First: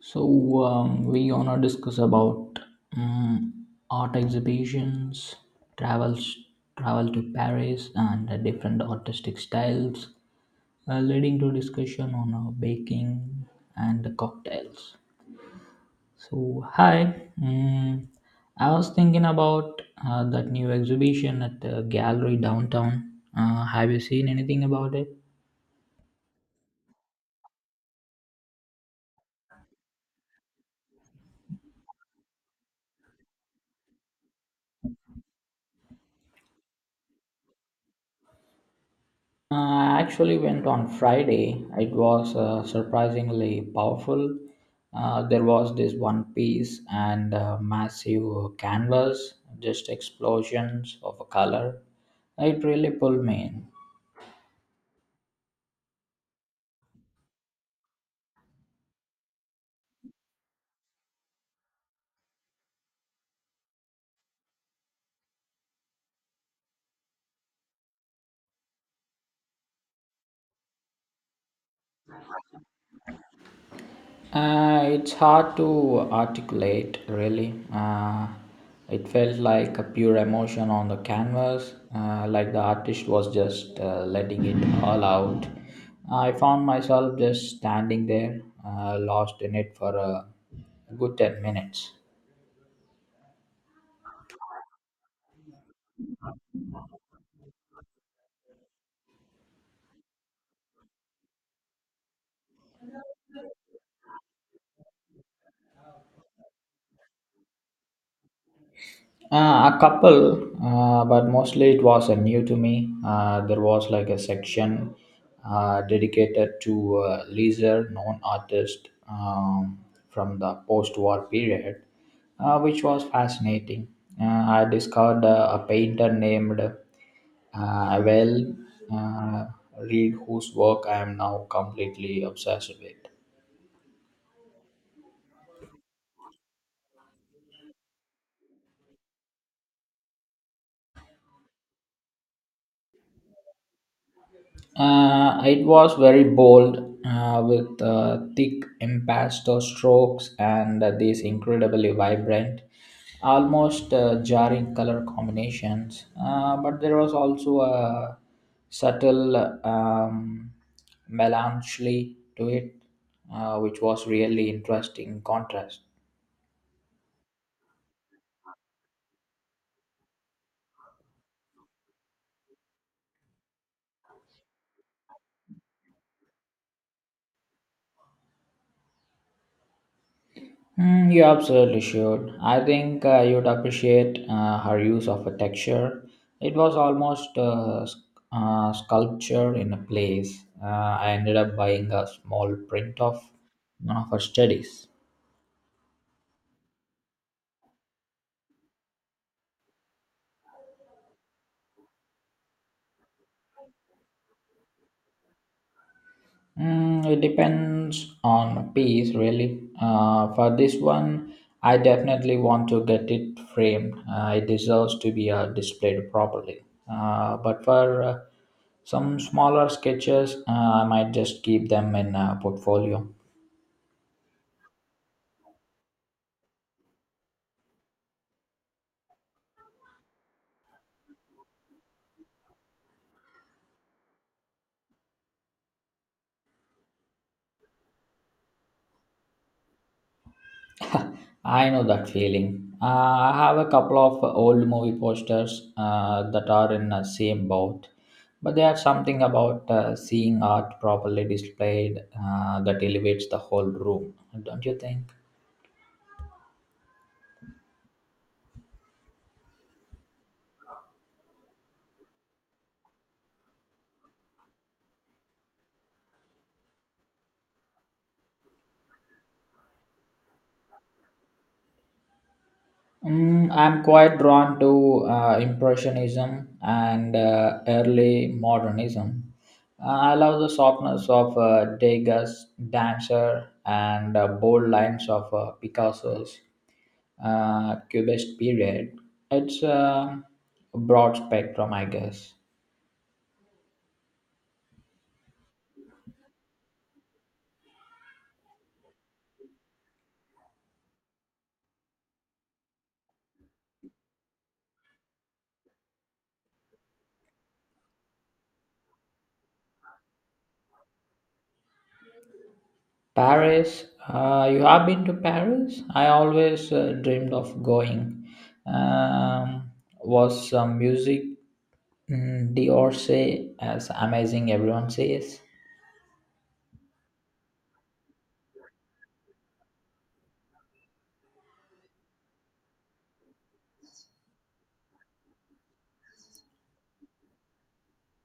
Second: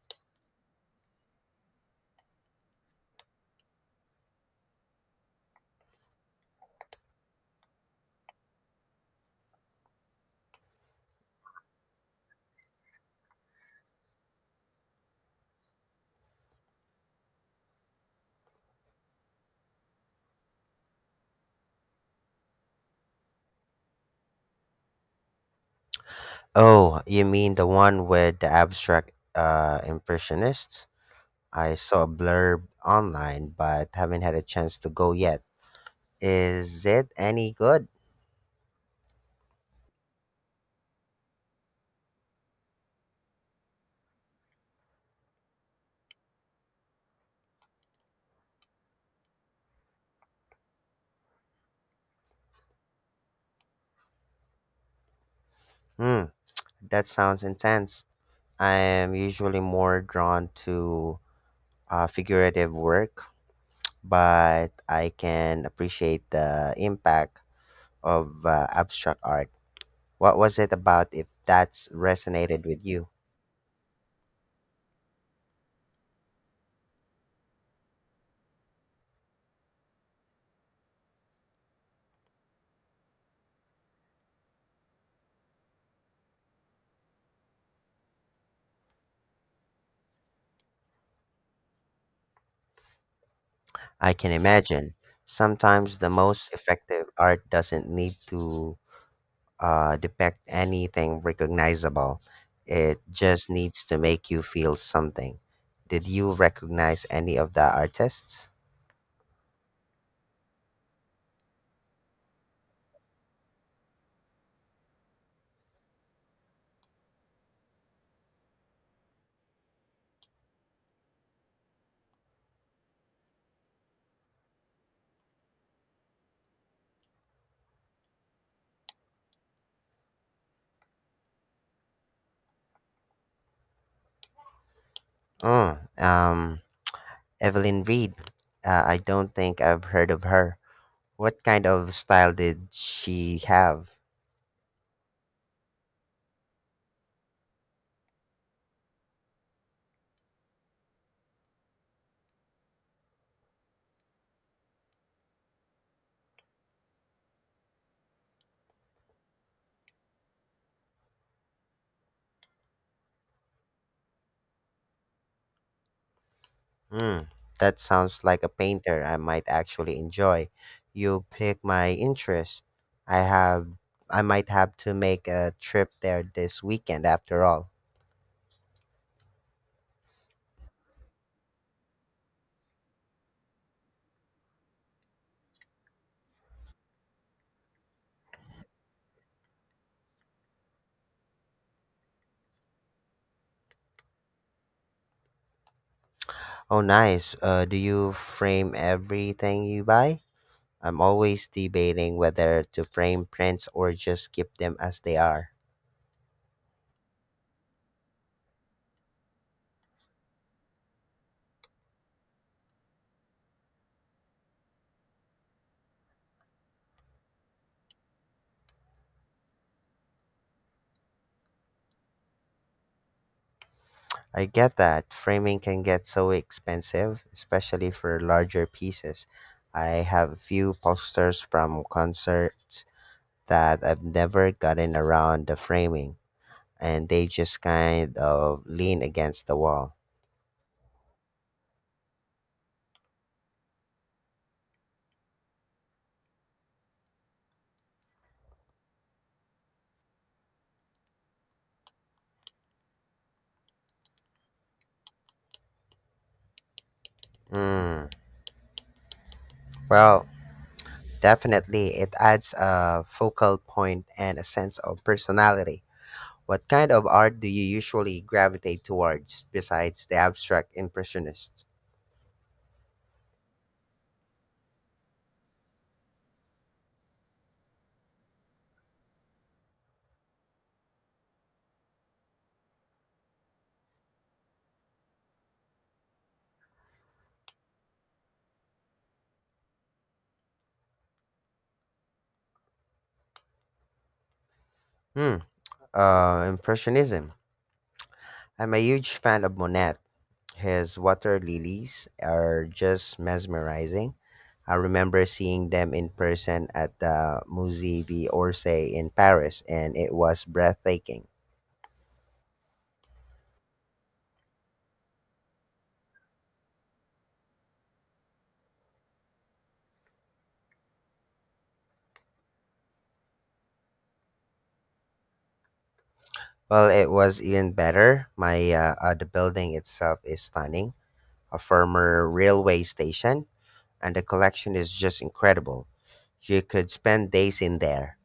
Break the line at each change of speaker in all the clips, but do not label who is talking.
We gonna discuss about um, art exhibitions, travels, travel to Paris, and different artistic styles, leading to discussion on baking and the cocktails. So hi, I was thinking about that new exhibition at the gallery downtown. Have you seen anything about it?
Oh, you mean the one with the abstract impressionists? I saw a blurb online, but haven't had a chance to go yet. Is it any good?
I actually went on Friday. It was surprisingly powerful. There was this one piece and massive canvas, just explosions of color. It really pulled me in.
Hmm, that sounds intense. I am usually more drawn to figurative work, but I can appreciate the impact of abstract art. What was it about if that's resonated with you?
It's hard to articulate, really. It felt like a pure emotion on the canvas, like the artist was just letting it all out. I found myself just standing there, lost in it for a good 10 minutes.
I can imagine. Sometimes the most effective art doesn't need to depict anything recognizable, it just needs to make you feel something. Did you recognize any of the artists?
A couple, but mostly it was new to me. There was like a section dedicated to lesser known artists from the post war period, which was fascinating. Uh, I discovered a painter named Well uh, Reed, whose work I am now completely obsessed with.
Oh, um, Evelyn Reed. I don't think I've heard of her. What kind of style did she have?
It was very bold with thick impasto strokes and these incredibly vibrant, almost jarring color combinations. But there was also a subtle um, melancholy to it, which was really interesting contrast.
Mm, that sounds like a painter I might actually enjoy. You pick my interest. I have I might have to make a trip there this weekend after all.
Mm, you absolutely should. I think you'd appreciate her use of a texture. It was almost a sculpture in a place. I ended up buying a small print of one of her studies.
Oh, nice. Do you frame everything you buy? I'm always debating whether to frame prints or just keep them as they are.
Mm, it depends on piece, really. For this one, I definitely want to get it framed. It deserves to be displayed properly. But for some smaller sketches, I might just keep them in a portfolio.
I get that framing can get so expensive, especially for larger pieces. I have a few posters from concerts that I've never gotten around the framing, and they just kind of lean against the wall.
I know that feeling. I have a couple of old movie posters that are in the same boat, but there's something about seeing art properly displayed that elevates the whole room, don't you think?
Mm, well, definitely, it adds a focal point and a sense of personality. What kind of art do you usually gravitate towards besides the abstract impressionists?
Mm, I'm quite drawn to Impressionism and early modernism. I love the softness of Degas' Dancer and bold lines of Picasso's. Cubist period. It's a broad spectrum, I guess.
Hmm. Impressionism. I'm a huge fan of Monet. His water lilies are just mesmerizing. I remember seeing them in person at the Musée d'Orsay in Paris, and it was breathtaking.
Paris, you have been to Paris? I always dreamed of going. Um, was some music D'Orsay as amazing everyone says?
Well, it was even better. My The building itself is stunning, a former railway station, and the collection is just incredible. You could spend days in there.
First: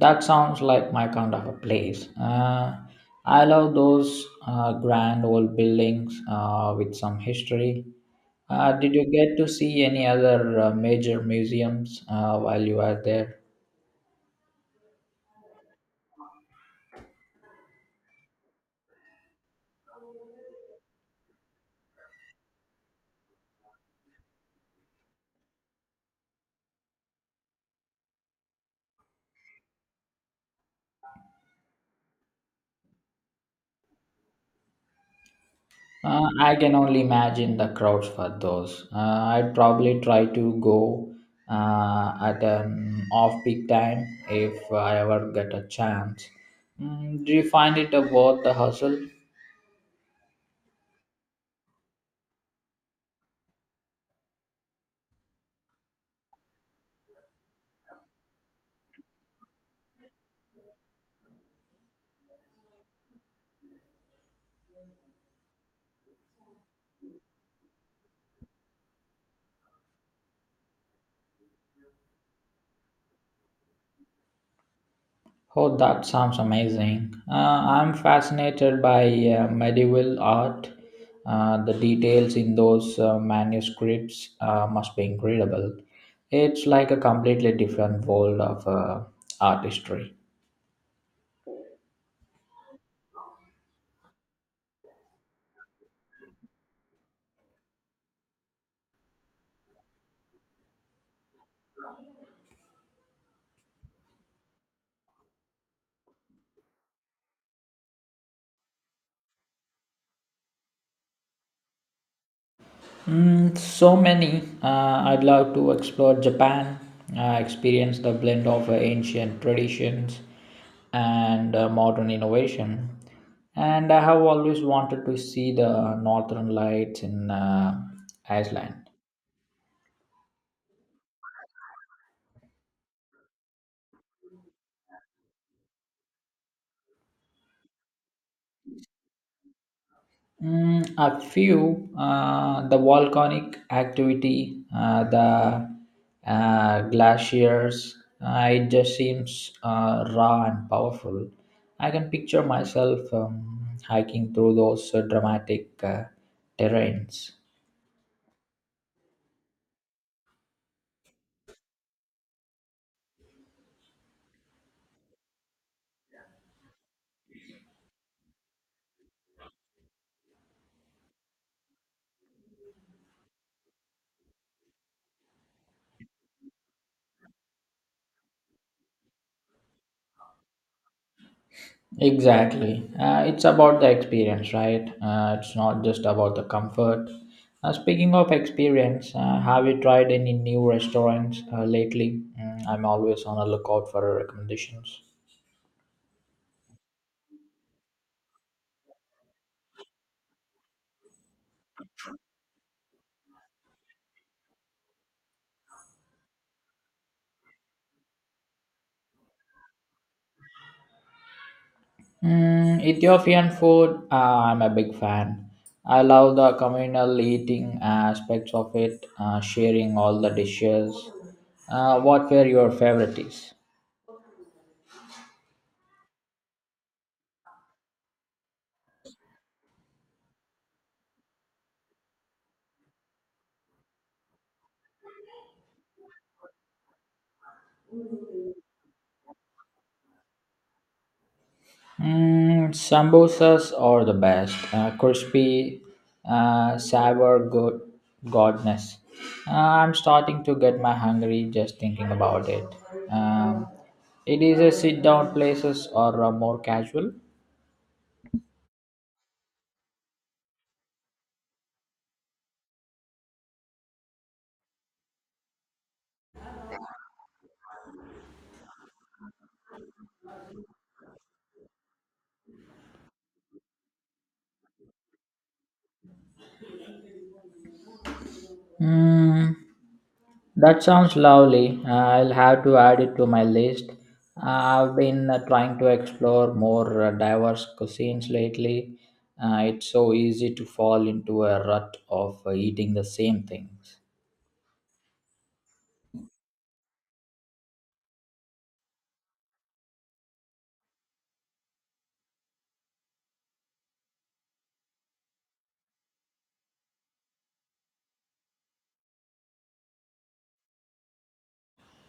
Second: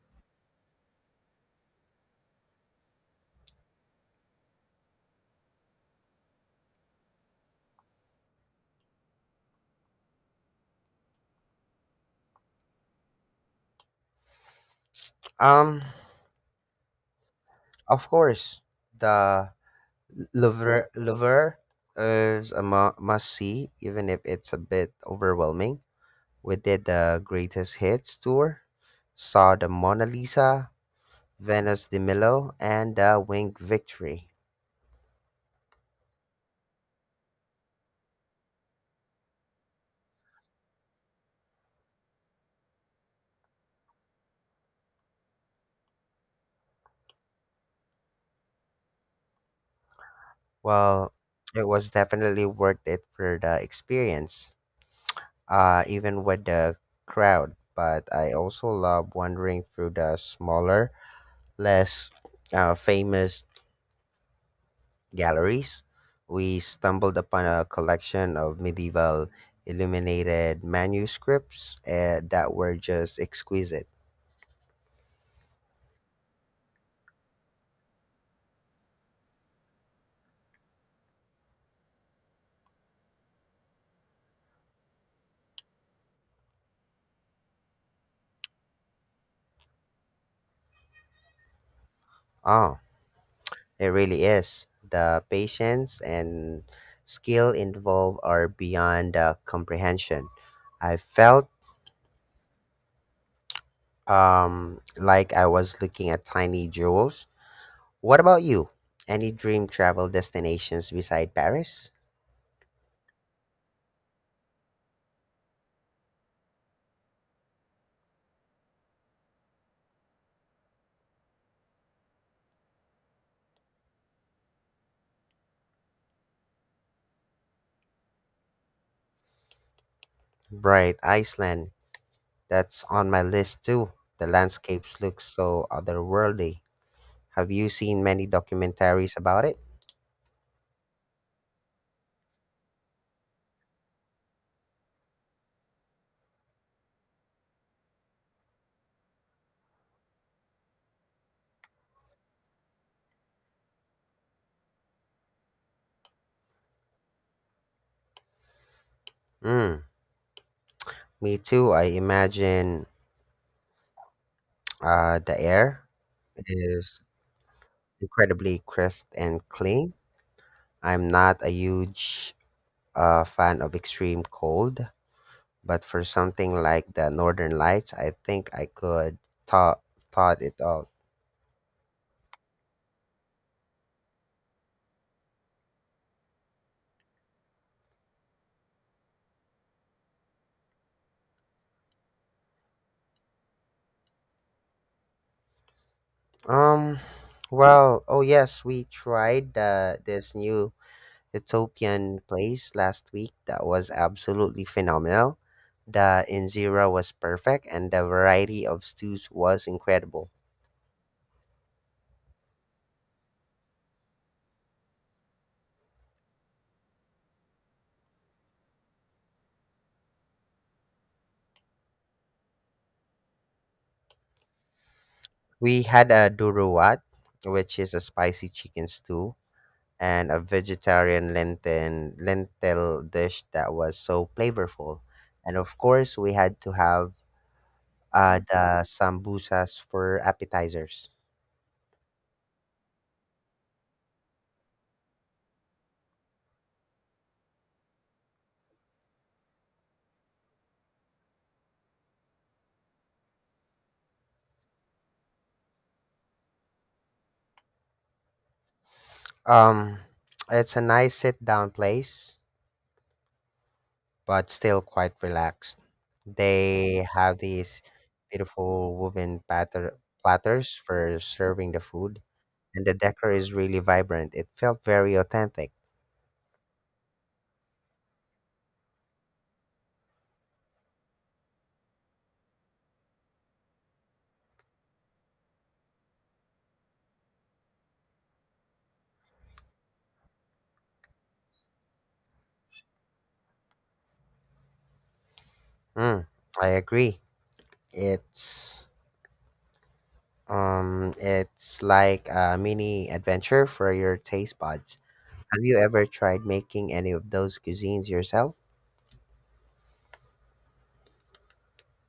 That sounds like my kind of a place. I love those grand old buildings with some history. Did you get to see any other major museums while you were there?
Um, of course, the Lover is a must see, even if it's a bit overwhelming. We did the Greatest Hits tour, saw the Mona Lisa, Venus de Milo, and the Winged Victory.
I can only imagine the crowds for those. I'd probably try to go at an off peak time if I ever get a chance. Mm, do you find it worth the hustle?
Well, it was definitely worth it for the experience, even with the crowd. But I also love wandering through the smaller, less famous galleries. We stumbled upon a collection of medieval illuminated manuscripts that were just exquisite.
Oh, that sounds amazing. I'm fascinated by medieval art. The details in those manuscripts must be incredible. It's like a completely different world of artistry.
Oh, it really is. The patience and skill involved are beyond comprehension. I felt like I was looking at tiny jewels. What about you? Any dream travel destinations beside Paris?
Mm, so many. I'd love to explore Japan, experience the blend of ancient traditions and modern innovation. And I have always wanted to see the northern lights in Iceland.
Bright Iceland. That's on my list too. The landscapes look so otherworldly. Have you seen many documentaries about it?
Mm, a few, the volcanic activity, the glaciers, it just seems raw and powerful. I can picture myself hiking through those dramatic terrains.
Mm, me too. I imagine the air is incredibly crisp and clean. I'm not a huge fan of extreme cold, but for something like the Northern Lights, I think I could thought thought it out.
Exactly. It's about the experience, right? It's not just about the comfort. Speaking of experience, have you tried any new restaurants lately? Mm, I'm always on the lookout for recommendations.
Um, oh, yes, we tried the this new Utopian place last week that was absolutely phenomenal. The injera was perfect and the variety of stews was incredible.
Mm, Ethiopian food, I'm a big fan. I love the communal eating aspects of it, sharing all the dishes. What were your favorites?
We had a duruwat, which is a spicy chicken stew, and a vegetarian lentil dish that was so flavorful. And of course, we had to have the sambusas for appetizers.
Mm, sambosas are the best. Crispy, sour, goodness. Uh, I'm starting to get my hungry just thinking about it. Um, it is a sit-down places or more casual.
Um, it's a nice sit-down place, but still quite relaxed. They have these beautiful platters for serving the food, and the decor is really vibrant. It felt very authentic.
Mm. That sounds lovely. I'll have to add it to my list. I've been trying to explore more diverse cuisines lately. It's so easy to fall into a rut of eating the same things.
Mm, I agree. It's it's like a mini adventure for your taste buds. Have you ever tried making any of those cuisines yourself?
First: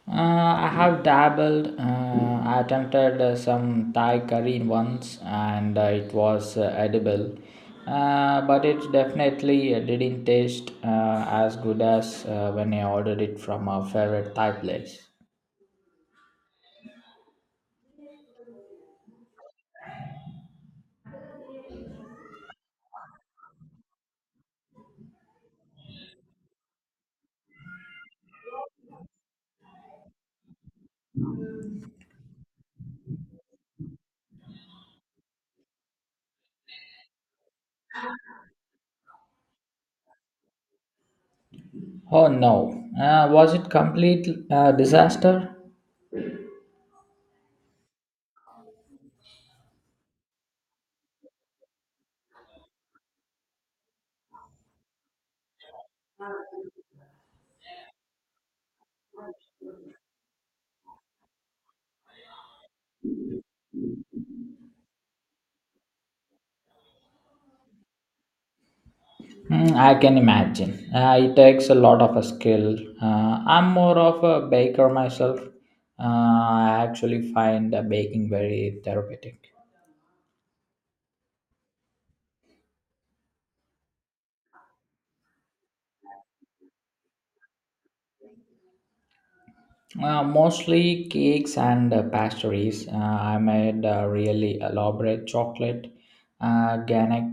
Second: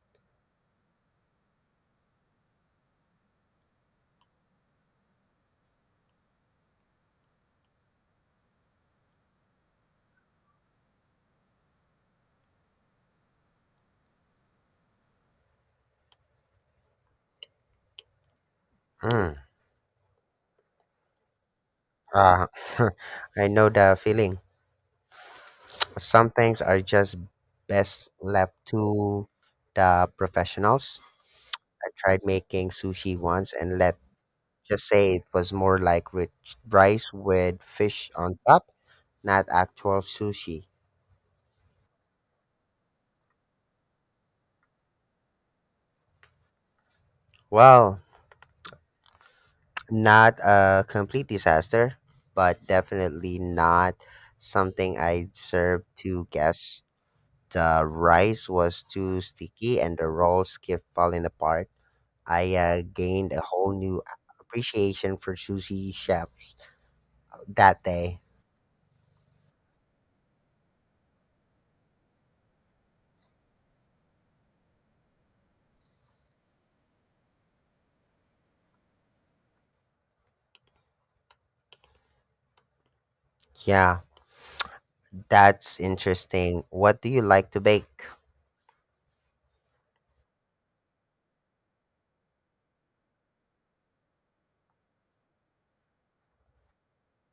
Uh, I have dabbled. I attempted some Thai curry once, and it was edible, but it definitely didn't taste as good as when I ordered it from a favorite Thai place.
Mm, uh, I know the feeling. Some things are just best left to the professionals. I tried making sushi once and let just say it was more like rich rice with fish on top, not actual sushi.
Oh no, was it complete disaster?
Well, not a complete disaster, but definitely not something I served to guess. The rice was too sticky and the rolls kept falling apart. I gained a whole new appreciation for sushi chefs that day.
Hmm, I can imagine. It takes a lot of a skill. I'm more of a baker myself. I actually find baking very therapeutic.
Yeah, that's interesting. What do you like to bake?
Mostly cakes and pastries. I made a really elaborate chocolate organic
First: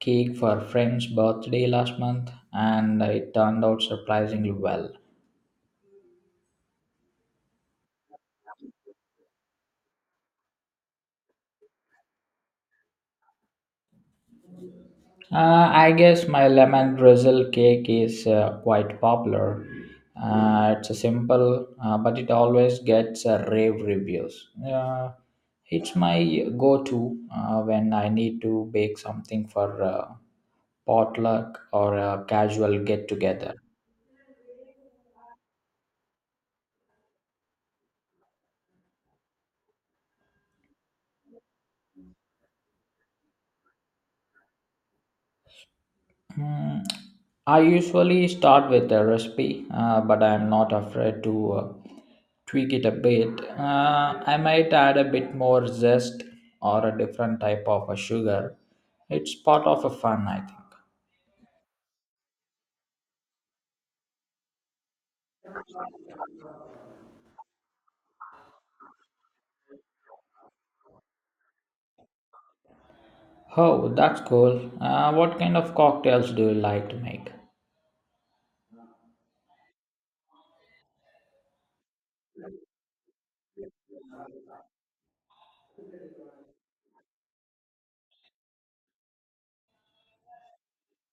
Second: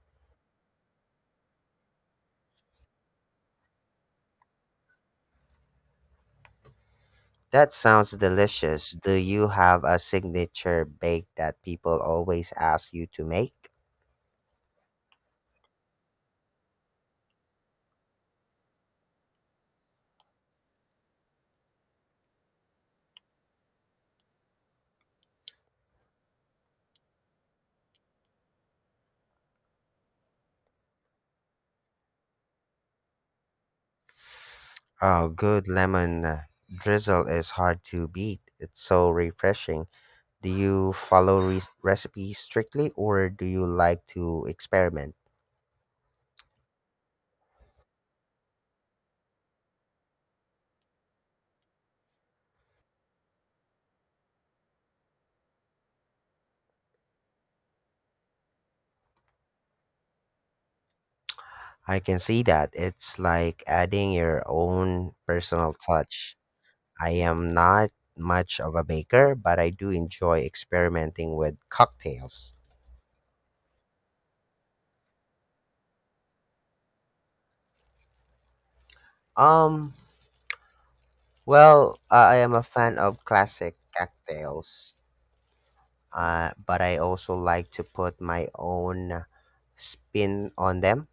cake for friend's birthday last month, and it turned out surprisingly well.
That sounds delicious. Do you have a signature bake that people always ask you to make?
I guess my lemon drizzle cake is quite popular. It's a simple, but it always gets rave reviews. It's my go-to when I need to bake something for potluck or a casual get-together.
Oh, good lemon drizzle is hard to beat. It's so refreshing. Do you follow recipes strictly or do you like to experiment?
Hmm, I usually start with a recipe, but I'm not afraid to tweak it a bit. I might add a bit more zest or a different type of a sugar. It's part of a fun, I think.
I can see that. It's like adding your own personal touch. I am not much of a baker, but I do enjoy experimenting with cocktails.
Oh, that's cool. What kind of cocktails do you like to make?
Um, well, I am a fan of classic cocktails but I also like to put my own spin on them.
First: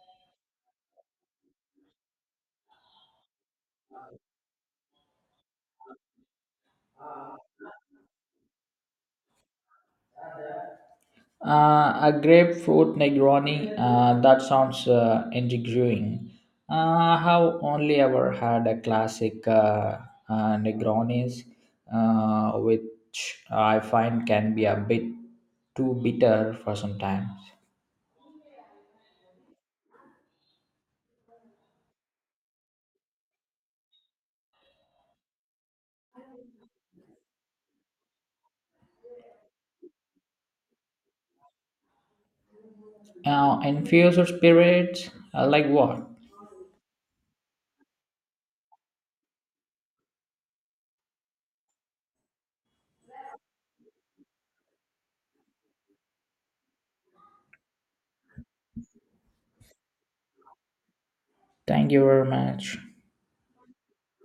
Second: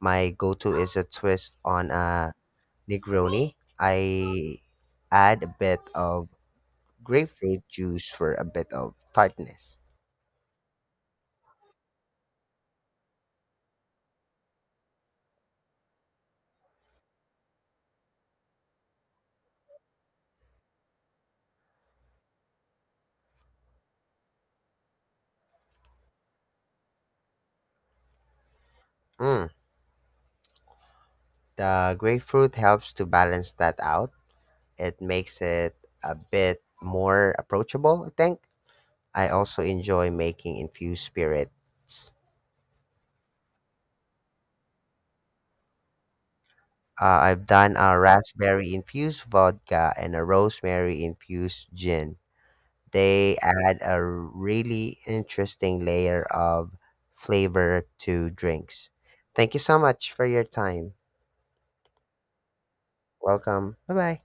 My go-to is a twist on a Negroni. I add a bit of grapefruit juice for a bit of tartness.
A grapefruit Negroni. That sounds intriguing. Uh, I have only ever had a classic Negronis, which I find can be a bit too bitter for some times.
Mm, the grapefruit helps to balance that out. It makes it a bit more approachable, I think. I also enjoy making infused spirits.
Infuse your spirits like what
I've done a raspberry infused vodka and a rosemary infused gin. They add a really interesting layer of flavor to drinks. Thank you so much for your time.
thank you very much
Welcome. Bye bye.